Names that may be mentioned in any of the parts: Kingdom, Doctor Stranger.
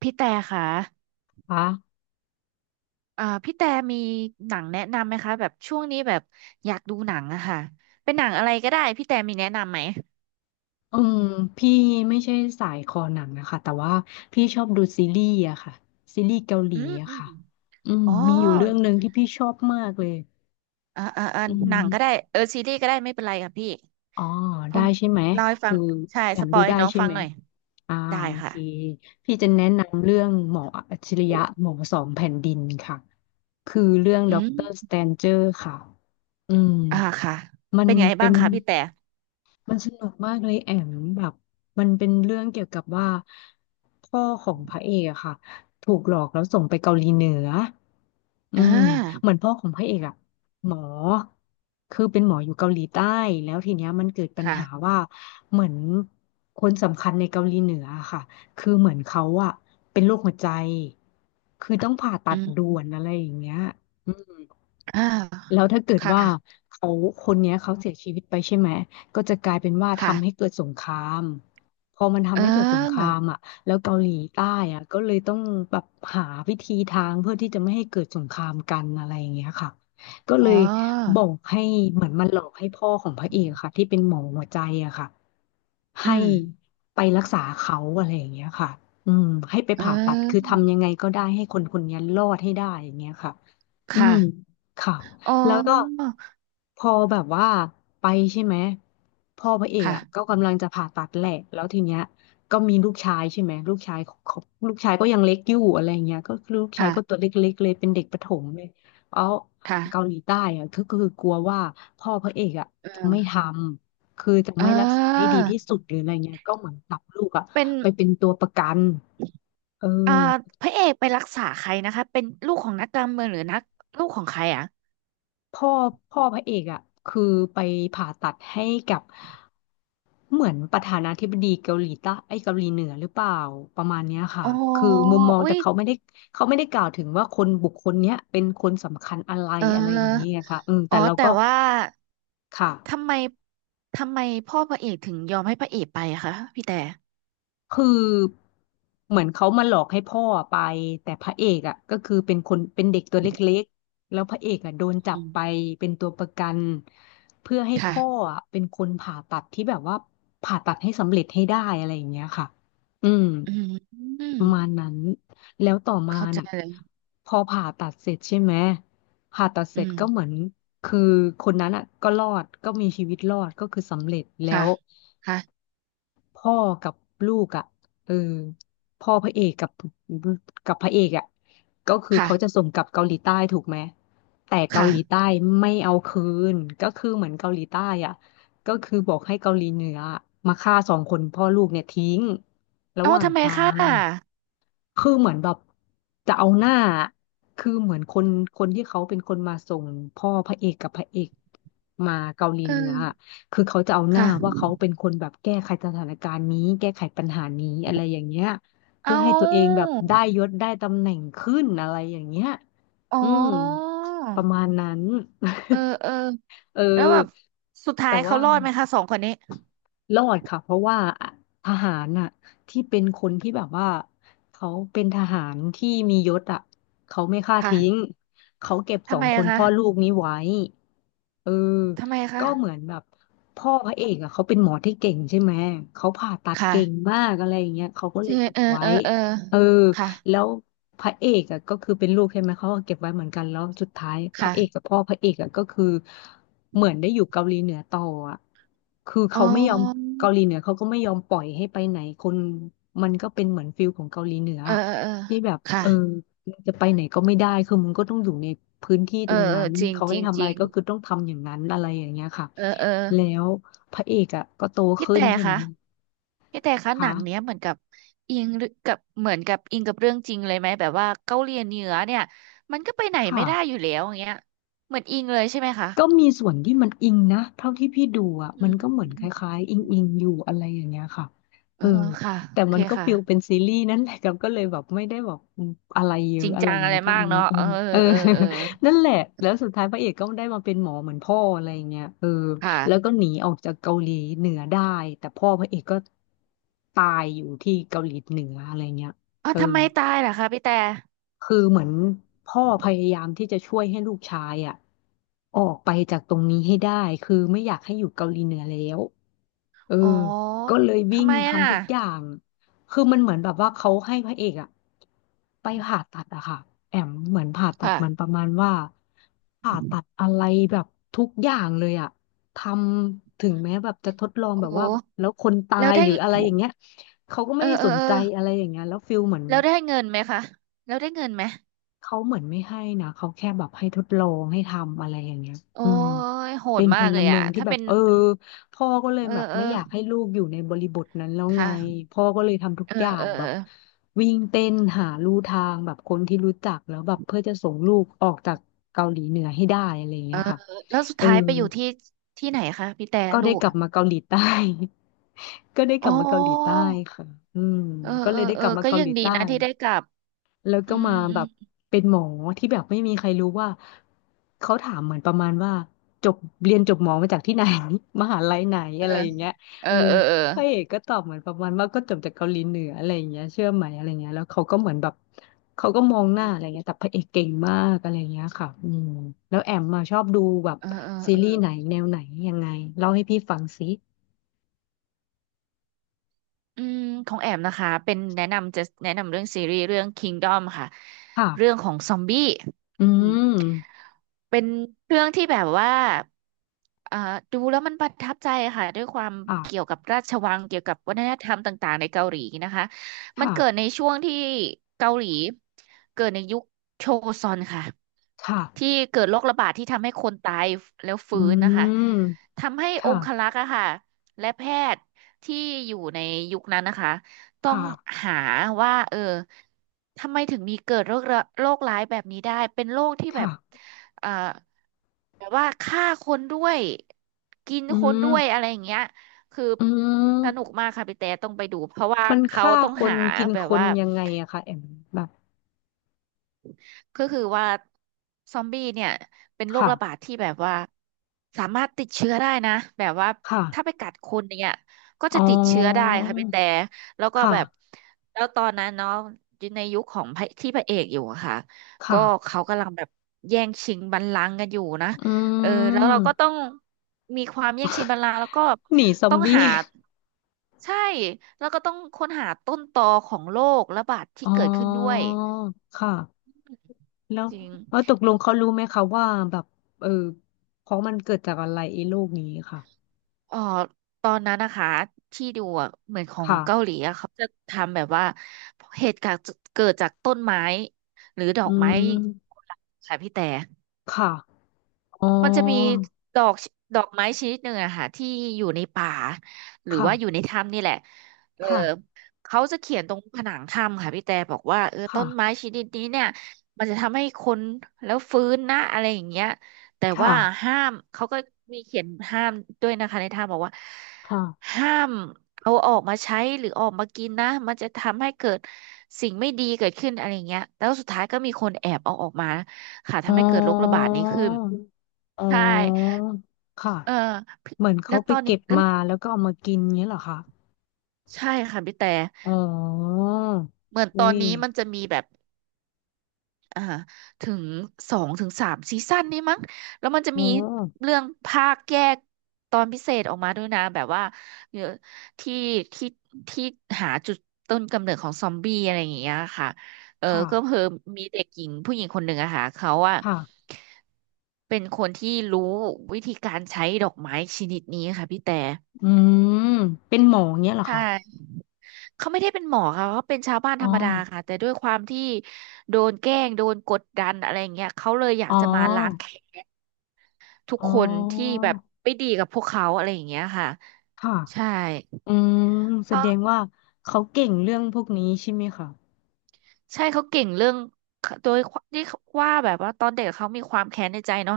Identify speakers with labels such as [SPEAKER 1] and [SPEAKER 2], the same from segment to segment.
[SPEAKER 1] พี่แต่ค่ะ
[SPEAKER 2] คะ
[SPEAKER 1] พี่แต่มีหนังแนะนำไหมคะแบบช่วงนี้แบบอยากดูหนังอะค่ะ เป็นหนังอะไรก็ได้พี่แต่มีแนะนำไหม
[SPEAKER 2] อืมพี่ไม่ใช่สายคอหนังนะคะแต่ว่าพี่ชอบดูซีรีส์อะค่ะซีรีส์เกาหลี
[SPEAKER 1] อืม
[SPEAKER 2] อะ
[SPEAKER 1] อืม
[SPEAKER 2] ค่ะอืม
[SPEAKER 1] อ๋อ
[SPEAKER 2] มีอยู่เรื่องหนึ่งที่พี่ชอบมากเลย
[SPEAKER 1] อ่าอ่าอ่า
[SPEAKER 2] อื
[SPEAKER 1] หนังก็ได้
[SPEAKER 2] ม
[SPEAKER 1] เออซีรีส์ก็ได้ไม่เป็นไรค่ะพี่
[SPEAKER 2] อ๋อ
[SPEAKER 1] พู
[SPEAKER 2] ได้
[SPEAKER 1] ด
[SPEAKER 2] ใช่ไหม
[SPEAKER 1] เล่าให้ฟั
[SPEAKER 2] คื
[SPEAKER 1] ง
[SPEAKER 2] อ
[SPEAKER 1] ใช่
[SPEAKER 2] แอ
[SPEAKER 1] ส
[SPEAKER 2] ม
[SPEAKER 1] ป
[SPEAKER 2] ดู
[SPEAKER 1] อยให้
[SPEAKER 2] ได้
[SPEAKER 1] น้อง
[SPEAKER 2] ใช่
[SPEAKER 1] ฟัง
[SPEAKER 2] ไหม
[SPEAKER 1] หน่อย
[SPEAKER 2] อ่า
[SPEAKER 1] ได้
[SPEAKER 2] โอเค
[SPEAKER 1] ค่ะ
[SPEAKER 2] พี่จะแนะนำเรื่องหมออัจฉริยะหมอสองแผ่นดินค่ะคือเรื่อง
[SPEAKER 1] อื
[SPEAKER 2] ด็อกเตอร์ส
[SPEAKER 1] ม
[SPEAKER 2] แตนเจอร์ค่ะอืม
[SPEAKER 1] อ่าค่ะ
[SPEAKER 2] มัน
[SPEAKER 1] เป็นไง
[SPEAKER 2] เป็
[SPEAKER 1] บ้าง
[SPEAKER 2] น
[SPEAKER 1] คะพี่แต่
[SPEAKER 2] มันสนุกมากเลยแอมแบบมันเป็นเรื่องเกี่ยวกับว่าพ่อของพระเอกอะค่ะถูกหลอกแล้วส่งไปเกาหลีเหนืออื
[SPEAKER 1] อ่
[SPEAKER 2] มเหมือ
[SPEAKER 1] า
[SPEAKER 2] นพ่อของพระเอกอะหมอคือเป็นหมออยู่เกาหลีใต้แล้วทีเนี้ยมันเกิดปัญหา
[SPEAKER 1] ค่ะ
[SPEAKER 2] ว่าเหมือนคนสำคัญในเกาหลีเหนืออะค่ะคือเหมือนเขาอะเป็นโรคหัวใจคือต้องผ่าตั
[SPEAKER 1] อื
[SPEAKER 2] ด
[SPEAKER 1] ม
[SPEAKER 2] ด่วนอะไรอย่างเงี้ยอืม
[SPEAKER 1] อ่
[SPEAKER 2] แล้
[SPEAKER 1] า
[SPEAKER 2] วถ้าเกิด
[SPEAKER 1] ค
[SPEAKER 2] ว่า
[SPEAKER 1] ่ะ
[SPEAKER 2] เขาคนเนี้ยเขาเสียชีวิตไปใช่ไหมก็จะกลายเป็นว่า
[SPEAKER 1] ค่ะ
[SPEAKER 2] ทำให้เกิดสงครามพอมัน
[SPEAKER 1] เอ
[SPEAKER 2] ทำให้เกิดสงครา
[SPEAKER 1] อ
[SPEAKER 2] มอ่ะแล้วเกาหลีใต้อ่ะก็เลยต้องแบบหาวิธีทางเพื่อที่จะไม่ให้เกิดสงครามกันอะไรอย่างเงี้ยค่ะก็เล
[SPEAKER 1] อ๋อ
[SPEAKER 2] ยบอกให้เหมือนมันหลอกให้พ่อของพระเอกค่ะที่เป็นหมอหัวใจอะค่ะ
[SPEAKER 1] อื
[SPEAKER 2] ให้
[SPEAKER 1] ม
[SPEAKER 2] ไปรักษาเขาอะไรอย่างเงี้ยค่ะอืมให้ไป
[SPEAKER 1] เอ
[SPEAKER 2] ผ่าตัดคือ
[SPEAKER 1] อ
[SPEAKER 2] ทำยังไงก็ได้ให้คนคนนี้รอดให้ได้อย่างเงี้ยค่ะ อื
[SPEAKER 1] ค่ะ
[SPEAKER 2] มค่ะ
[SPEAKER 1] อ๋
[SPEAKER 2] แล้วก็
[SPEAKER 1] อ
[SPEAKER 2] พอแบบว่าไปใช่ไหมพ่อพระเอกอ่ะก็
[SPEAKER 1] ค่ะ
[SPEAKER 2] กำลังจะผ่าตัดแหละแล้วทีเนี้ยก็มีลูกชายใช่ไหมลูกชายของลูกชายก็ยังเล็กอยู่อะไรเงี้ยก็คือลูกชาย
[SPEAKER 1] ค่ะ
[SPEAKER 2] ก็ตัวเล็กๆเลยเป็นเด็กประถมเลยเอาเกาห
[SPEAKER 1] ค่ะ
[SPEAKER 2] ลีใต้อ่ะก็คือกลัวว่าพ่อพระเอกอ่ะจะไม่ท
[SPEAKER 1] เออ
[SPEAKER 2] ำคือจะ
[SPEAKER 1] เอ
[SPEAKER 2] ไม่รักษาให้
[SPEAKER 1] อ
[SPEAKER 2] ดีที่สุดหรืออะไรเงี้ยก็เหมือนจับลูกอ่ะ
[SPEAKER 1] เป็น
[SPEAKER 2] ไปเป็นตัวประกันเอ
[SPEAKER 1] อ่า
[SPEAKER 2] อ
[SPEAKER 1] พระเอกไปรักษาใครนะคะเป็นลูกของนักการเมืองหรือนักลูกของใครอ่ะ
[SPEAKER 2] พ่อพ่อพระเอกอ่ะคือไปผ่าตัดให้กับเหมือนประธานาธิบดีเกาหลีใต้ไอ้ยเกาหลีเหนือหรือเปล่าประมาณเนี้ยค่ะ
[SPEAKER 1] อ๋อ
[SPEAKER 2] คือมุมมอง
[SPEAKER 1] อุ้
[SPEAKER 2] แต่
[SPEAKER 1] ย
[SPEAKER 2] เขาไม่ได้เขาไม่ได้กล่าวถึงว่าคนบุคคลเนี้ยเป็นคนสำคัญอะไร
[SPEAKER 1] เ
[SPEAKER 2] อะไรอย่างเงี้ย
[SPEAKER 1] ออ
[SPEAKER 2] ค่ะอืม
[SPEAKER 1] อ๋
[SPEAKER 2] แต่
[SPEAKER 1] อ
[SPEAKER 2] เรา
[SPEAKER 1] แต่
[SPEAKER 2] ก็
[SPEAKER 1] ว่า
[SPEAKER 2] ค่ะ
[SPEAKER 1] ทำไมทำไมพ่อพระเอกถึงยอมให้พระเอกไปอะคะพี่แต่
[SPEAKER 2] คือเหมือนเขามาหลอกให้พ่อไปแต่พระเอกอ่ะก็คือเป็นคนเป็นเด็กตัวเล็กๆแล้วพระเอกอ่ะโดนจั
[SPEAKER 1] อื
[SPEAKER 2] บไป
[SPEAKER 1] ม
[SPEAKER 2] เป็นตัวประกันเพื่อให้พ่อ
[SPEAKER 1] ค่ะ
[SPEAKER 2] อะเป็นคนผ่าตัดที่แบบว่าผ่าตัดให้สำเร็จให้ได้อะไรอย่างเงี้ยค่ะอืม
[SPEAKER 1] อืมอื
[SPEAKER 2] ป
[SPEAKER 1] ม
[SPEAKER 2] ระมาณนั้นแล้วต่อมา
[SPEAKER 1] เข้าใจ
[SPEAKER 2] น่ะ
[SPEAKER 1] เลย
[SPEAKER 2] พอผ่าตัดเสร็จใช่ไหมผ่าตัดเส
[SPEAKER 1] อื
[SPEAKER 2] ร็จก็เหมื
[SPEAKER 1] ม
[SPEAKER 2] อนคือคนนั้นอ่ะก็รอดก็มีชีวิตรอดก็คือสำเร็จแล้
[SPEAKER 1] ค่ะ
[SPEAKER 2] ว
[SPEAKER 1] ค่ะ
[SPEAKER 2] พ่อกับลูกอ่ะเออพ่อพระเอกกับพระเอกอ่ะก็คือ
[SPEAKER 1] ค่ะ
[SPEAKER 2] เขาจะส่งกลับเกาหลีใต้ถูกไหมแต่เกาหลีใต้
[SPEAKER 1] ค่ะ
[SPEAKER 2] ไม่เอาคืนก็คือเหมือนเกาหลีใต้อ่ะก็คือบอกให้เกาหลีเหนือมาฆ่าสองคนพ่อลูกเนี่ยทิ้งระห
[SPEAKER 1] เอ้า
[SPEAKER 2] ว่าง
[SPEAKER 1] ทำไม
[SPEAKER 2] ทา
[SPEAKER 1] คะ
[SPEAKER 2] ง คือเหมือนแบบจะเอาหน้าคือเหมือนคนที่เขาเป็นคนมาส่งพ่อพระเอกกับพระเอกมาเกาหลี
[SPEAKER 1] เอ
[SPEAKER 2] เหนืออะ
[SPEAKER 1] อ
[SPEAKER 2] คือเขาจะเอาหน้าว่า
[SPEAKER 1] ค่ะ
[SPEAKER 2] เขาเป็นคนแบบแก้ไขสถานการณ์นี้แก้ไขปัญหานี้อะไรอย่างเงี้ย
[SPEAKER 1] เอ
[SPEAKER 2] เพื่อให้ตัวเองแบ
[SPEAKER 1] า
[SPEAKER 2] บได้ยศได้ตำแหน่งขึ้นอะไรอย่างเงี้ย
[SPEAKER 1] อ๋
[SPEAKER 2] อืม
[SPEAKER 1] อ
[SPEAKER 2] ประมาณนั้น
[SPEAKER 1] เออเออ
[SPEAKER 2] เออ
[SPEAKER 1] แล้วแบบสุดท้า
[SPEAKER 2] แต่
[SPEAKER 1] ยเขา
[SPEAKER 2] ว่า
[SPEAKER 1] รอดไหมคะสองคนนี้
[SPEAKER 2] รอดค่ะเพราะว่าทหารน่ะที่เป็นคนที่แบบว่าเขาเป็นทหารที่มียศอ่ะเขาไม่ฆ่าทิ้ง
[SPEAKER 1] ค่ะ
[SPEAKER 2] เขาเก็บส
[SPEAKER 1] ทำ
[SPEAKER 2] อง
[SPEAKER 1] ไม
[SPEAKER 2] ค
[SPEAKER 1] อะ
[SPEAKER 2] น
[SPEAKER 1] คะ
[SPEAKER 2] พ่อลูกนี้ไว้เออ
[SPEAKER 1] ทำไมอะคะ
[SPEAKER 2] ก็เหมือนแบบพ่อพระเอกอ่ะเขาเป็นหมอที่เก่งใช่ไหมเขาผ่าตัดเก่ง
[SPEAKER 1] ค่ะ
[SPEAKER 2] มากอะไรอย่างเงี้ยเขาก็เล
[SPEAKER 1] ใช่
[SPEAKER 2] ย
[SPEAKER 1] ไหม
[SPEAKER 2] เก็บ
[SPEAKER 1] เออ
[SPEAKER 2] ไว้
[SPEAKER 1] เออเออ
[SPEAKER 2] เออ
[SPEAKER 1] ค่ะ
[SPEAKER 2] แล้วพระเอกอ่ะก็คือเป็นลูกใช่ไหมเขาก็เก็บไว้เหมือนกันแล้วสุดท้ายพระเอกกับ
[SPEAKER 1] ค่ะ
[SPEAKER 2] พ่อพระเอกอ่ะก็คือ เหมือนได้อยู่เกาหลีเหนือต่ออ่ะคือ
[SPEAKER 1] อ๋อ
[SPEAKER 2] เขาไม่ยอมเกาหลีเหนือเขาก็ไม่ยอมปล่อยให้ไปไหนคนมันก็เป็นเหมือนฟิลของเกาหลีเหนือ
[SPEAKER 1] เออ
[SPEAKER 2] อะ
[SPEAKER 1] เออเออ
[SPEAKER 2] ที่แบบ
[SPEAKER 1] ค่ะ
[SPEAKER 2] เออมึงจะไปไหนก็ไม่ได้คือมึงก็ต้องอยู่ในพื้นที่
[SPEAKER 1] เอ
[SPEAKER 2] ต
[SPEAKER 1] อ
[SPEAKER 2] รง
[SPEAKER 1] เอ
[SPEAKER 2] นั้
[SPEAKER 1] อ
[SPEAKER 2] น
[SPEAKER 1] จริง
[SPEAKER 2] เขา
[SPEAKER 1] จ
[SPEAKER 2] ให้
[SPEAKER 1] ริง
[SPEAKER 2] ทำ
[SPEAKER 1] จ
[SPEAKER 2] อะไร
[SPEAKER 1] ริง
[SPEAKER 2] ก็คือต้องทำอย่างนั้นอะไรอย่างเงี้ยค่ะ
[SPEAKER 1] เออเออ
[SPEAKER 2] แล้วพระเอกอ่ะก็โต
[SPEAKER 1] พี่
[SPEAKER 2] ขึ้น
[SPEAKER 1] แต่
[SPEAKER 2] ใช่ไหม
[SPEAKER 1] คะพี่แต่คะหนั
[SPEAKER 2] คะ
[SPEAKER 1] งเนี้ยเหมือนกับอิงหรือกับเหมือนกับอิงกับเรื่องจริงเลยไหมแบบว่าเกาหลีเหนือเนี่ยมันก็ไปไหนไม่
[SPEAKER 2] ค่ะ
[SPEAKER 1] ได้อยู่แล้วอย่างเงี้ยเหมือนอิงเลยใช่ไหมคะ
[SPEAKER 2] ก็มีส่วนที่มันอิงนะเท่าที่พี่ดูอ่ะ
[SPEAKER 1] อื
[SPEAKER 2] มัน
[SPEAKER 1] ม
[SPEAKER 2] ก็เหมือ
[SPEAKER 1] อื
[SPEAKER 2] น
[SPEAKER 1] ม
[SPEAKER 2] คล้ายๆอิง
[SPEAKER 1] อื
[SPEAKER 2] อิง
[SPEAKER 1] ม
[SPEAKER 2] อยู่อะไรอย่างเงี้ยค่ะ
[SPEAKER 1] เอ
[SPEAKER 2] เอ
[SPEAKER 1] อ
[SPEAKER 2] อ
[SPEAKER 1] ค่ะ
[SPEAKER 2] แต่
[SPEAKER 1] โอเค
[SPEAKER 2] มันก็
[SPEAKER 1] ค่ะ
[SPEAKER 2] ฟิลเป็นซีรีส์นั่นแหละครับก็เลยแบบไม่ได้แบบอะไรเย
[SPEAKER 1] จ
[SPEAKER 2] อะ
[SPEAKER 1] ริง
[SPEAKER 2] อะไร
[SPEAKER 1] จังอะ
[SPEAKER 2] นี้
[SPEAKER 1] ไร
[SPEAKER 2] ก็
[SPEAKER 1] มาก
[SPEAKER 2] มี
[SPEAKER 1] เนาะ
[SPEAKER 2] เออ
[SPEAKER 1] เออ
[SPEAKER 2] เออ
[SPEAKER 1] เออเออ
[SPEAKER 2] นั่นแหละแล้วสุดท้ายพระเอกก็ได้มาเป็นหมอเหมือนพ่ออะไรอย่างเงี้ยเออแล้วก็
[SPEAKER 1] ค่ะ
[SPEAKER 2] หนีออกจากเกาหลีเหนือได้แต่พ่อพระเอกก็ตายอยู่ที่เกาหลีเหนืออะไรเงี้ย
[SPEAKER 1] อ๋อ
[SPEAKER 2] เออ
[SPEAKER 1] ทำไมตายล่ะคะพี่แต่
[SPEAKER 2] คือเหมือนพ่อพยายามที่จะช่วยให้ลูกชายอ่ะออกไปจากตรงนี้ให้ได้คือไม่อยากให้อยู่เกาหลีเหนือแล้วเออ
[SPEAKER 1] อ๋อ
[SPEAKER 2] ก็เลยวิ่
[SPEAKER 1] ทำ
[SPEAKER 2] ง
[SPEAKER 1] ไมอ่ะ
[SPEAKER 2] ทำทุกอย่างคือมันเหมือนแบบว่าเขาให้พระเอกอะไปผ่าตัดอะค่ะแอมเหมือนผ่าตัด
[SPEAKER 1] ค่ะ
[SPEAKER 2] มันประมาณว่าผ่าตัดอะไรแบบทุกอย่างเลยอะทำถึงแม้แบบจะทดลอง
[SPEAKER 1] โอ้
[SPEAKER 2] แบบ
[SPEAKER 1] โห
[SPEAKER 2] ว่าแล้วคนตา
[SPEAKER 1] แล้ว
[SPEAKER 2] ย
[SPEAKER 1] ได้
[SPEAKER 2] หรืออะไรอย่างเงี้ยเขาก็
[SPEAKER 1] เอ
[SPEAKER 2] ไม่
[SPEAKER 1] อ
[SPEAKER 2] ได้
[SPEAKER 1] เอ
[SPEAKER 2] ส
[SPEAKER 1] อ
[SPEAKER 2] น
[SPEAKER 1] เออ
[SPEAKER 2] ใจอะไรอย่างเงี้ยแล้วฟิลเหมือน
[SPEAKER 1] แล้วได้เงินไหมคะแล้วได้เงินไหม
[SPEAKER 2] เขาเหมือนไม่ให้นะเขาแค่แบบให้ทดลองให้ทำอะไรอย่างเงี้ย
[SPEAKER 1] โอ้
[SPEAKER 2] อืม
[SPEAKER 1] ยโห
[SPEAKER 2] เป็
[SPEAKER 1] ด
[SPEAKER 2] นพ
[SPEAKER 1] มาก
[SPEAKER 2] ล
[SPEAKER 1] เลย
[SPEAKER 2] เมื
[SPEAKER 1] อ่ะ
[SPEAKER 2] องที่
[SPEAKER 1] ถ้า
[SPEAKER 2] แบ
[SPEAKER 1] เป็
[SPEAKER 2] บ
[SPEAKER 1] น
[SPEAKER 2] เออพ่อก็เลย
[SPEAKER 1] เออ
[SPEAKER 2] แบบ
[SPEAKER 1] เออ
[SPEAKER 2] ไม่อยากให้ลูกอยู่ในบริบทนั้นแล้วไง
[SPEAKER 1] ค่ะ
[SPEAKER 2] พ่อก็เลยทำทุก
[SPEAKER 1] เออ
[SPEAKER 2] อย่า
[SPEAKER 1] เอ
[SPEAKER 2] ง
[SPEAKER 1] อ
[SPEAKER 2] แบ
[SPEAKER 1] เออ
[SPEAKER 2] บวิ่งเต้นหาลู่ทางแบบคนที่รู้จักแล้วแบบเพื่อจะส่งลูกออกจากเกาหลีเหนือให้ได้อะไรอย่าง
[SPEAKER 1] เอ
[SPEAKER 2] เงี้
[SPEAKER 1] อ
[SPEAKER 2] ยค่ะ
[SPEAKER 1] แล้วสุด
[SPEAKER 2] เออ
[SPEAKER 1] ท้ายไปอยู่ที่ไหนคะพี่แต่
[SPEAKER 2] ก็
[SPEAKER 1] ลู
[SPEAKER 2] ได้
[SPEAKER 1] ก
[SPEAKER 2] กลับ
[SPEAKER 1] อะ
[SPEAKER 2] มาเกาหลีใต้ ก็ได้ก
[SPEAKER 1] อ๋
[SPEAKER 2] ลั
[SPEAKER 1] อ
[SPEAKER 2] บมาเกาหลีใต้ค่ะอืม
[SPEAKER 1] เออ
[SPEAKER 2] ก็
[SPEAKER 1] เอ
[SPEAKER 2] เล
[SPEAKER 1] อ
[SPEAKER 2] ยได้
[SPEAKER 1] เอ
[SPEAKER 2] ก
[SPEAKER 1] อ
[SPEAKER 2] ลับมา
[SPEAKER 1] ก็
[SPEAKER 2] เกา
[SPEAKER 1] ยั
[SPEAKER 2] ห
[SPEAKER 1] ง
[SPEAKER 2] ลี
[SPEAKER 1] ดี
[SPEAKER 2] ใต้
[SPEAKER 1] นะที่ได้กลับ
[SPEAKER 2] แล้ว
[SPEAKER 1] อื
[SPEAKER 2] ก็
[SPEAKER 1] ม
[SPEAKER 2] มา
[SPEAKER 1] อื
[SPEAKER 2] แบ
[SPEAKER 1] ม
[SPEAKER 2] บเป็นหมอที่แบบไม่มีใครรู้ว่าเขาถามเหมือนประมาณว่าจบเรียนจบหมอมาจากที่ไหน มหาลัยไหน
[SPEAKER 1] เอ
[SPEAKER 2] อะไร
[SPEAKER 1] อ
[SPEAKER 2] อย่างเงี้ย
[SPEAKER 1] เออ
[SPEAKER 2] เออ
[SPEAKER 1] เออเออ
[SPEAKER 2] พระเอกก็ตอบเหมือนประมาณว่าก็จบจากเกาหลีเหนืออะไรอย่างเงี้ยเชื่อไหมอะไรเงี้ยแล้วเขาก็เหมือนแบบเขาก็มองหน้าอะไรเงี้ยแต่พระเอกเก่งมากอะไรเงี้ยค่ะอืมแล้วแอมมาชอบดูแบบ
[SPEAKER 1] เออเออ
[SPEAKER 2] ซี
[SPEAKER 1] เออ
[SPEAKER 2] รีส์ไหนแนวไหนยังไงเล่าให้พี่ฟังสิ
[SPEAKER 1] อืมของแอมนะคะเป็นแนะนำจะแนะนำเรื่องซีรีส์เรื่อง Kingdom ค่ะ
[SPEAKER 2] ค่ะ
[SPEAKER 1] เรื่องของซอมบี้
[SPEAKER 2] อื
[SPEAKER 1] อืม
[SPEAKER 2] ม
[SPEAKER 1] เป็นเรื่องที่แบบว่า อ่าดูแล้วมันประทับใจค่ะด้วยความ
[SPEAKER 2] ค่ะ
[SPEAKER 1] เกี่ยวกับราชวังเกี่ยวกับวัฒนธรรมต่างๆในเกาหลีนะคะมันเกิด
[SPEAKER 2] ค่ะ
[SPEAKER 1] ในช่วงที่เกาหลีเกิดในยุคโชซอนค่ะ
[SPEAKER 2] ค่ะ
[SPEAKER 1] ที่เกิดโรคระบาดที่ทำให้คนตายแล้ว
[SPEAKER 2] อื
[SPEAKER 1] ฟื้นนะคะ
[SPEAKER 2] ม
[SPEAKER 1] ทำให้อ
[SPEAKER 2] ค่ะ
[SPEAKER 1] งครักษ์อะค่ะและแพทย์ที่อยู่ในยุคนั้นนะคะต้อ
[SPEAKER 2] ค่ะ
[SPEAKER 1] งหาว่าเออ ทำไมถึงมีเกิดโรคระโรคร้ายแบบนี้ได้เป็นโรคที่แบบ
[SPEAKER 2] ค่ะ
[SPEAKER 1] เอ่อแบบว่าฆ่าคนด้วย กิน
[SPEAKER 2] อื
[SPEAKER 1] คนด้วย
[SPEAKER 2] ม
[SPEAKER 1] อะไรอย่างเงี้ยคือ
[SPEAKER 2] อื
[SPEAKER 1] สนุก
[SPEAKER 2] ม
[SPEAKER 1] มากค่ะพี่แต่ต้องไปดูเพราะว่า
[SPEAKER 2] มัน
[SPEAKER 1] เขา
[SPEAKER 2] ฆ่า
[SPEAKER 1] ต้อง
[SPEAKER 2] คน
[SPEAKER 1] หา
[SPEAKER 2] กิน
[SPEAKER 1] แบบ
[SPEAKER 2] คน
[SPEAKER 1] ว่า
[SPEAKER 2] ยังไงอะคะแอมแบบ
[SPEAKER 1] ก็คือว่าซอมบี้เนี่ยเป็นโรค
[SPEAKER 2] ค่ะ
[SPEAKER 1] ระบาดที่แบบว่าสามารถติดเชื้อได้นะแบบว่าถ้าไป
[SPEAKER 2] ค่ะ
[SPEAKER 1] กัดคนเนี่ยก็
[SPEAKER 2] อ๋
[SPEAKER 1] จะ
[SPEAKER 2] อ
[SPEAKER 1] ติดเชื้อได้ค่ะพี่แต่แล้วก็
[SPEAKER 2] ค่ะ
[SPEAKER 1] แบบแล้วตอนนั้นเนาะอยู่ในยุคของพระที่พระเอกอยู่อะค่ะก็
[SPEAKER 2] ค่ะ
[SPEAKER 1] เขากำลังแบบแย่งชิงบัลลังก์กันอยู่นะ
[SPEAKER 2] อื
[SPEAKER 1] เออแล้วเราก็ต้อ
[SPEAKER 2] ม
[SPEAKER 1] งมีความแย่งชิงบัลลังก์แล้วก็
[SPEAKER 2] หนีซอม
[SPEAKER 1] ต้อง
[SPEAKER 2] บี้
[SPEAKER 1] หาใช่แล้วก็ต้องค้นหาต้นตอของโรคระบาดที่
[SPEAKER 2] อ๋อ
[SPEAKER 1] เกิดขึ้นด้วย
[SPEAKER 2] ค่ะ แล้ว
[SPEAKER 1] จริง
[SPEAKER 2] แล้วตกลงเขารู้ไหมคะว่าแบบเออของมันเกิดจากอะไรไอ้โรคนี้ค่ะ
[SPEAKER 1] เอ่อตอนนั้นนะคะที่ดูอะเหมือนของ
[SPEAKER 2] ค่ะ
[SPEAKER 1] เกาหลีอะเขาจะทำแบบว่าเหตุการณ์เกิดจากต้นไม้หรือดอ
[SPEAKER 2] อื
[SPEAKER 1] กไม้
[SPEAKER 2] ม
[SPEAKER 1] ค่ะพี่แต่
[SPEAKER 2] ค่ะอ๋อ
[SPEAKER 1] มันจะมีดอกดอกไม้ชนิดหนึ่งอะค่ะที่อยู่ในป่าหรือ
[SPEAKER 2] ค่ะ
[SPEAKER 1] ว่าอยู่ในถ้ำนี่แหละเออ
[SPEAKER 2] ค่ะ
[SPEAKER 1] เขาจะเขียนตรงผนังถ้ำค่ะพี่แต่บอกว่าเออ
[SPEAKER 2] ค่ะ
[SPEAKER 1] ต้นไม้ชนิดนี้เนี่ยมันจะทำให้คนแล้วฟื้นนะอะไรอย่างเงี้ยแต่
[SPEAKER 2] ค่ะ
[SPEAKER 1] ว่าห้ามเขาก็มีเขียนห้ามด้วยนะคะในถ้ำบอกว่า
[SPEAKER 2] ค่ะ
[SPEAKER 1] ห้ามเอาออกมาใช้หรือออกมากินนะมันจะทำให้เกิดสิ่งไม่ดีเกิดขึ้นอะไรอย่างเงี้ยแล้วสุดท้ายก็มีคนแอบเอาออกมาค่ะ
[SPEAKER 2] อ๋อ
[SPEAKER 1] ทำให้เกิดโรคระบาดนี้ขึ้น
[SPEAKER 2] อ๋
[SPEAKER 1] ใช่
[SPEAKER 2] อค่ะ
[SPEAKER 1] เออพี่
[SPEAKER 2] เหมือน
[SPEAKER 1] แล้
[SPEAKER 2] เขา
[SPEAKER 1] ว
[SPEAKER 2] ไป
[SPEAKER 1] ตอนนี้
[SPEAKER 2] เก็บ
[SPEAKER 1] แล้ว
[SPEAKER 2] มาแล้วก็เอามากินเงี้ยเหรอคะ
[SPEAKER 1] ใช่ค่ะพี่แต่
[SPEAKER 2] อ๋อ
[SPEAKER 1] เหมือนตอ
[SPEAKER 2] อุ้
[SPEAKER 1] น
[SPEAKER 2] ย
[SPEAKER 1] นี้มันจะมีแบบอ่าถึงสองถึงสามซีซั่นนี่มั้ง แล้วมันจะ
[SPEAKER 2] อ๋อ
[SPEAKER 1] มีเรื่องภาคแยกตอนพิเศษออกมาด้วยนะ แบบว่าเดี๋ยวที่ที่ที่หาจุดต้นกำเนิดของซอมบี้อะไรอย่างเงี้ยค่ะเออ
[SPEAKER 2] ค่ะ
[SPEAKER 1] ก็คือมีเด็กหญิงผู้หญิงคนหนึ่งอะค่ะเขาอะ
[SPEAKER 2] ค่ะ
[SPEAKER 1] เป็นคนที่รู้วิธีการใช้ดอกไม้ชนิดนี้ค่ะพี่แต่
[SPEAKER 2] อืมเป็นหมอเงี้ยเหรอ
[SPEAKER 1] ใช่
[SPEAKER 2] คะ
[SPEAKER 1] เขาไม่ได้เป็นหมอค่ะเขาเป็นชาวบ้าน
[SPEAKER 2] อ๋
[SPEAKER 1] ธ
[SPEAKER 2] อ
[SPEAKER 1] รรมดาค่ะแต่ด้วยความที่โดนแกล้งโดนกดดันอะไรอย่างเงี้ยเขาเลยอยา
[SPEAKER 2] อ๋
[SPEAKER 1] ก
[SPEAKER 2] อ
[SPEAKER 1] จะมาล้างแค้นทุก
[SPEAKER 2] อ๋
[SPEAKER 1] คนที่
[SPEAKER 2] อ
[SPEAKER 1] แบบไม่ดีกับพวกเขาอะไรอย่างเงี้ยค่ะ
[SPEAKER 2] ค่ะ
[SPEAKER 1] ใช่
[SPEAKER 2] อืมแส
[SPEAKER 1] เขา
[SPEAKER 2] ดงว่าเขาเก่งเรื่องพวกนี้ใช่ไหมคะ
[SPEAKER 1] ใช่เขาเก่งเรื่องโดยที่ว่าแบบว่าตอนเด็กเขามีความแค้นในใจเนาะ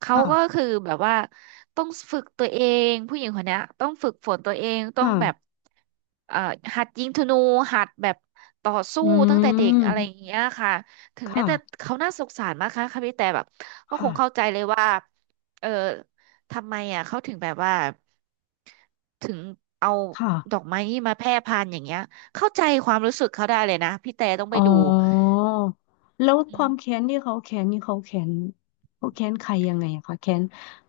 [SPEAKER 1] เขาก็
[SPEAKER 2] ค่ะ
[SPEAKER 1] คือแบบว่าต้องฝึกตัวเองผู้หญิงคนเนี้ยต้องฝึกฝนตัวเอง
[SPEAKER 2] ค
[SPEAKER 1] ต้องแบบ
[SPEAKER 2] ่ะ
[SPEAKER 1] เอ่อหัดยิงธนูหัดแบบต่อสู้
[SPEAKER 2] อื
[SPEAKER 1] ตั้งแต่เด็กอะไรอย่าง
[SPEAKER 2] ม
[SPEAKER 1] เงี้ยค่ะถึงแม้
[SPEAKER 2] ค่ะ
[SPEAKER 1] แต่เขาน่าสงสารมากค่ะค่ะพี่แต่แบบก็ค
[SPEAKER 2] ค่ะ
[SPEAKER 1] งเข้าใจเลยว่าเออทำไมอ่ะเขาถึงแบบว่าถึงเอา
[SPEAKER 2] ค่ะ
[SPEAKER 1] ดอกไม้นี่มาแพร่พันธุ์อย่างเงี้ย เข้าใจความรู้สึกเขาได้เลยนะพี่แต่ต้องไป
[SPEAKER 2] อ๋อ
[SPEAKER 1] ดู
[SPEAKER 2] แล้วค
[SPEAKER 1] อื
[SPEAKER 2] วามแค้
[SPEAKER 1] ม
[SPEAKER 2] นที่เขาแค้นนี่เขาแค้นเขาแค้นใครยังไงอะคะแค้น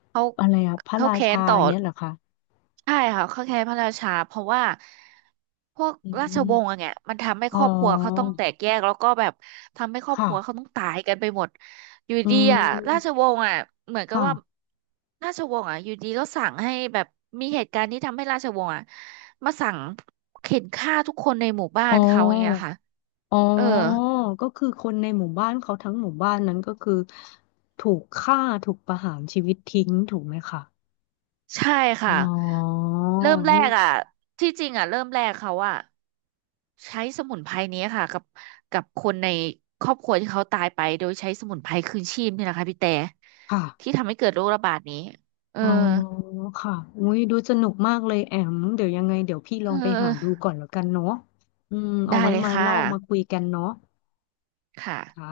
[SPEAKER 1] เขา
[SPEAKER 2] อะไรอะพระ
[SPEAKER 1] เขา
[SPEAKER 2] รา
[SPEAKER 1] แค้
[SPEAKER 2] ชา
[SPEAKER 1] นต่อ
[SPEAKER 2] อย่างเงี้ยเหรอคะ
[SPEAKER 1] ใช่ค่ะเขาแค้นพระราชาเพราะว่าพวก
[SPEAKER 2] อื
[SPEAKER 1] ราชวงศ์อะ
[SPEAKER 2] ม
[SPEAKER 1] เนี่ยมันทำให้
[SPEAKER 2] อ๋อ
[SPEAKER 1] ครอบครัวเขาต้องแตกแยกแล้วก็แบบทำให้ครอบค
[SPEAKER 2] ค่ะ
[SPEAKER 1] รัวเขาต้องตายกันไปหมดอยู่
[SPEAKER 2] อื
[SPEAKER 1] ดีอ่ะราช
[SPEAKER 2] ม
[SPEAKER 1] วงศ์อ่ะเหมือนกับ
[SPEAKER 2] ค่ะ
[SPEAKER 1] ว่าราชวงศ์อ่ะอยู่ดีก็สั่งให้แบบมีเหตุการณ์ที่ทำให้ราชวงศ์อ่ะมาสั่งเข็นฆ่าทุกคนในหมู่บ้า
[SPEAKER 2] อ๋
[SPEAKER 1] นเขาอย่างเงี้ย
[SPEAKER 2] อ
[SPEAKER 1] ค่ะ
[SPEAKER 2] อ๋อ
[SPEAKER 1] เออ
[SPEAKER 2] ก็คือคนในหมู่บ้านเขาทั้งหมู่บ้านนั้นก็คือถูกฆ่าถูกประหารชีวิตทิ้งถูกไหมคะ
[SPEAKER 1] ใช่
[SPEAKER 2] อ๋
[SPEAKER 1] ค่ะ
[SPEAKER 2] อ
[SPEAKER 1] เริ่มแร
[SPEAKER 2] นี่
[SPEAKER 1] กอ่ะที่จริงอ่ะเริ่มแรกเขาอ่ะใช้สมุนไพรนี้ค่ะกับกับคนในครอบครัวที่เขาตายไปโดยใช้สมุนไพรคืนชีพนี่แหละค่ะพี่แต่
[SPEAKER 2] ค่ะ
[SPEAKER 1] ที่ทำให้เกิดโรคระบาดนี้เออ
[SPEAKER 2] อ๋อค่ะอุ้ยดูสนุกมากเลยแอมเดี๋ยวยังไงเดี๋ยวพี่ล
[SPEAKER 1] เอ
[SPEAKER 2] องไปหา
[SPEAKER 1] อ
[SPEAKER 2] ดูก่อนแล้วกันเนาะอืมเอา
[SPEAKER 1] ได้
[SPEAKER 2] ไว้
[SPEAKER 1] เลย
[SPEAKER 2] มา
[SPEAKER 1] ค่ะ
[SPEAKER 2] เล่ามาคุยกันเนาะ
[SPEAKER 1] ค่ะ
[SPEAKER 2] ค่ะ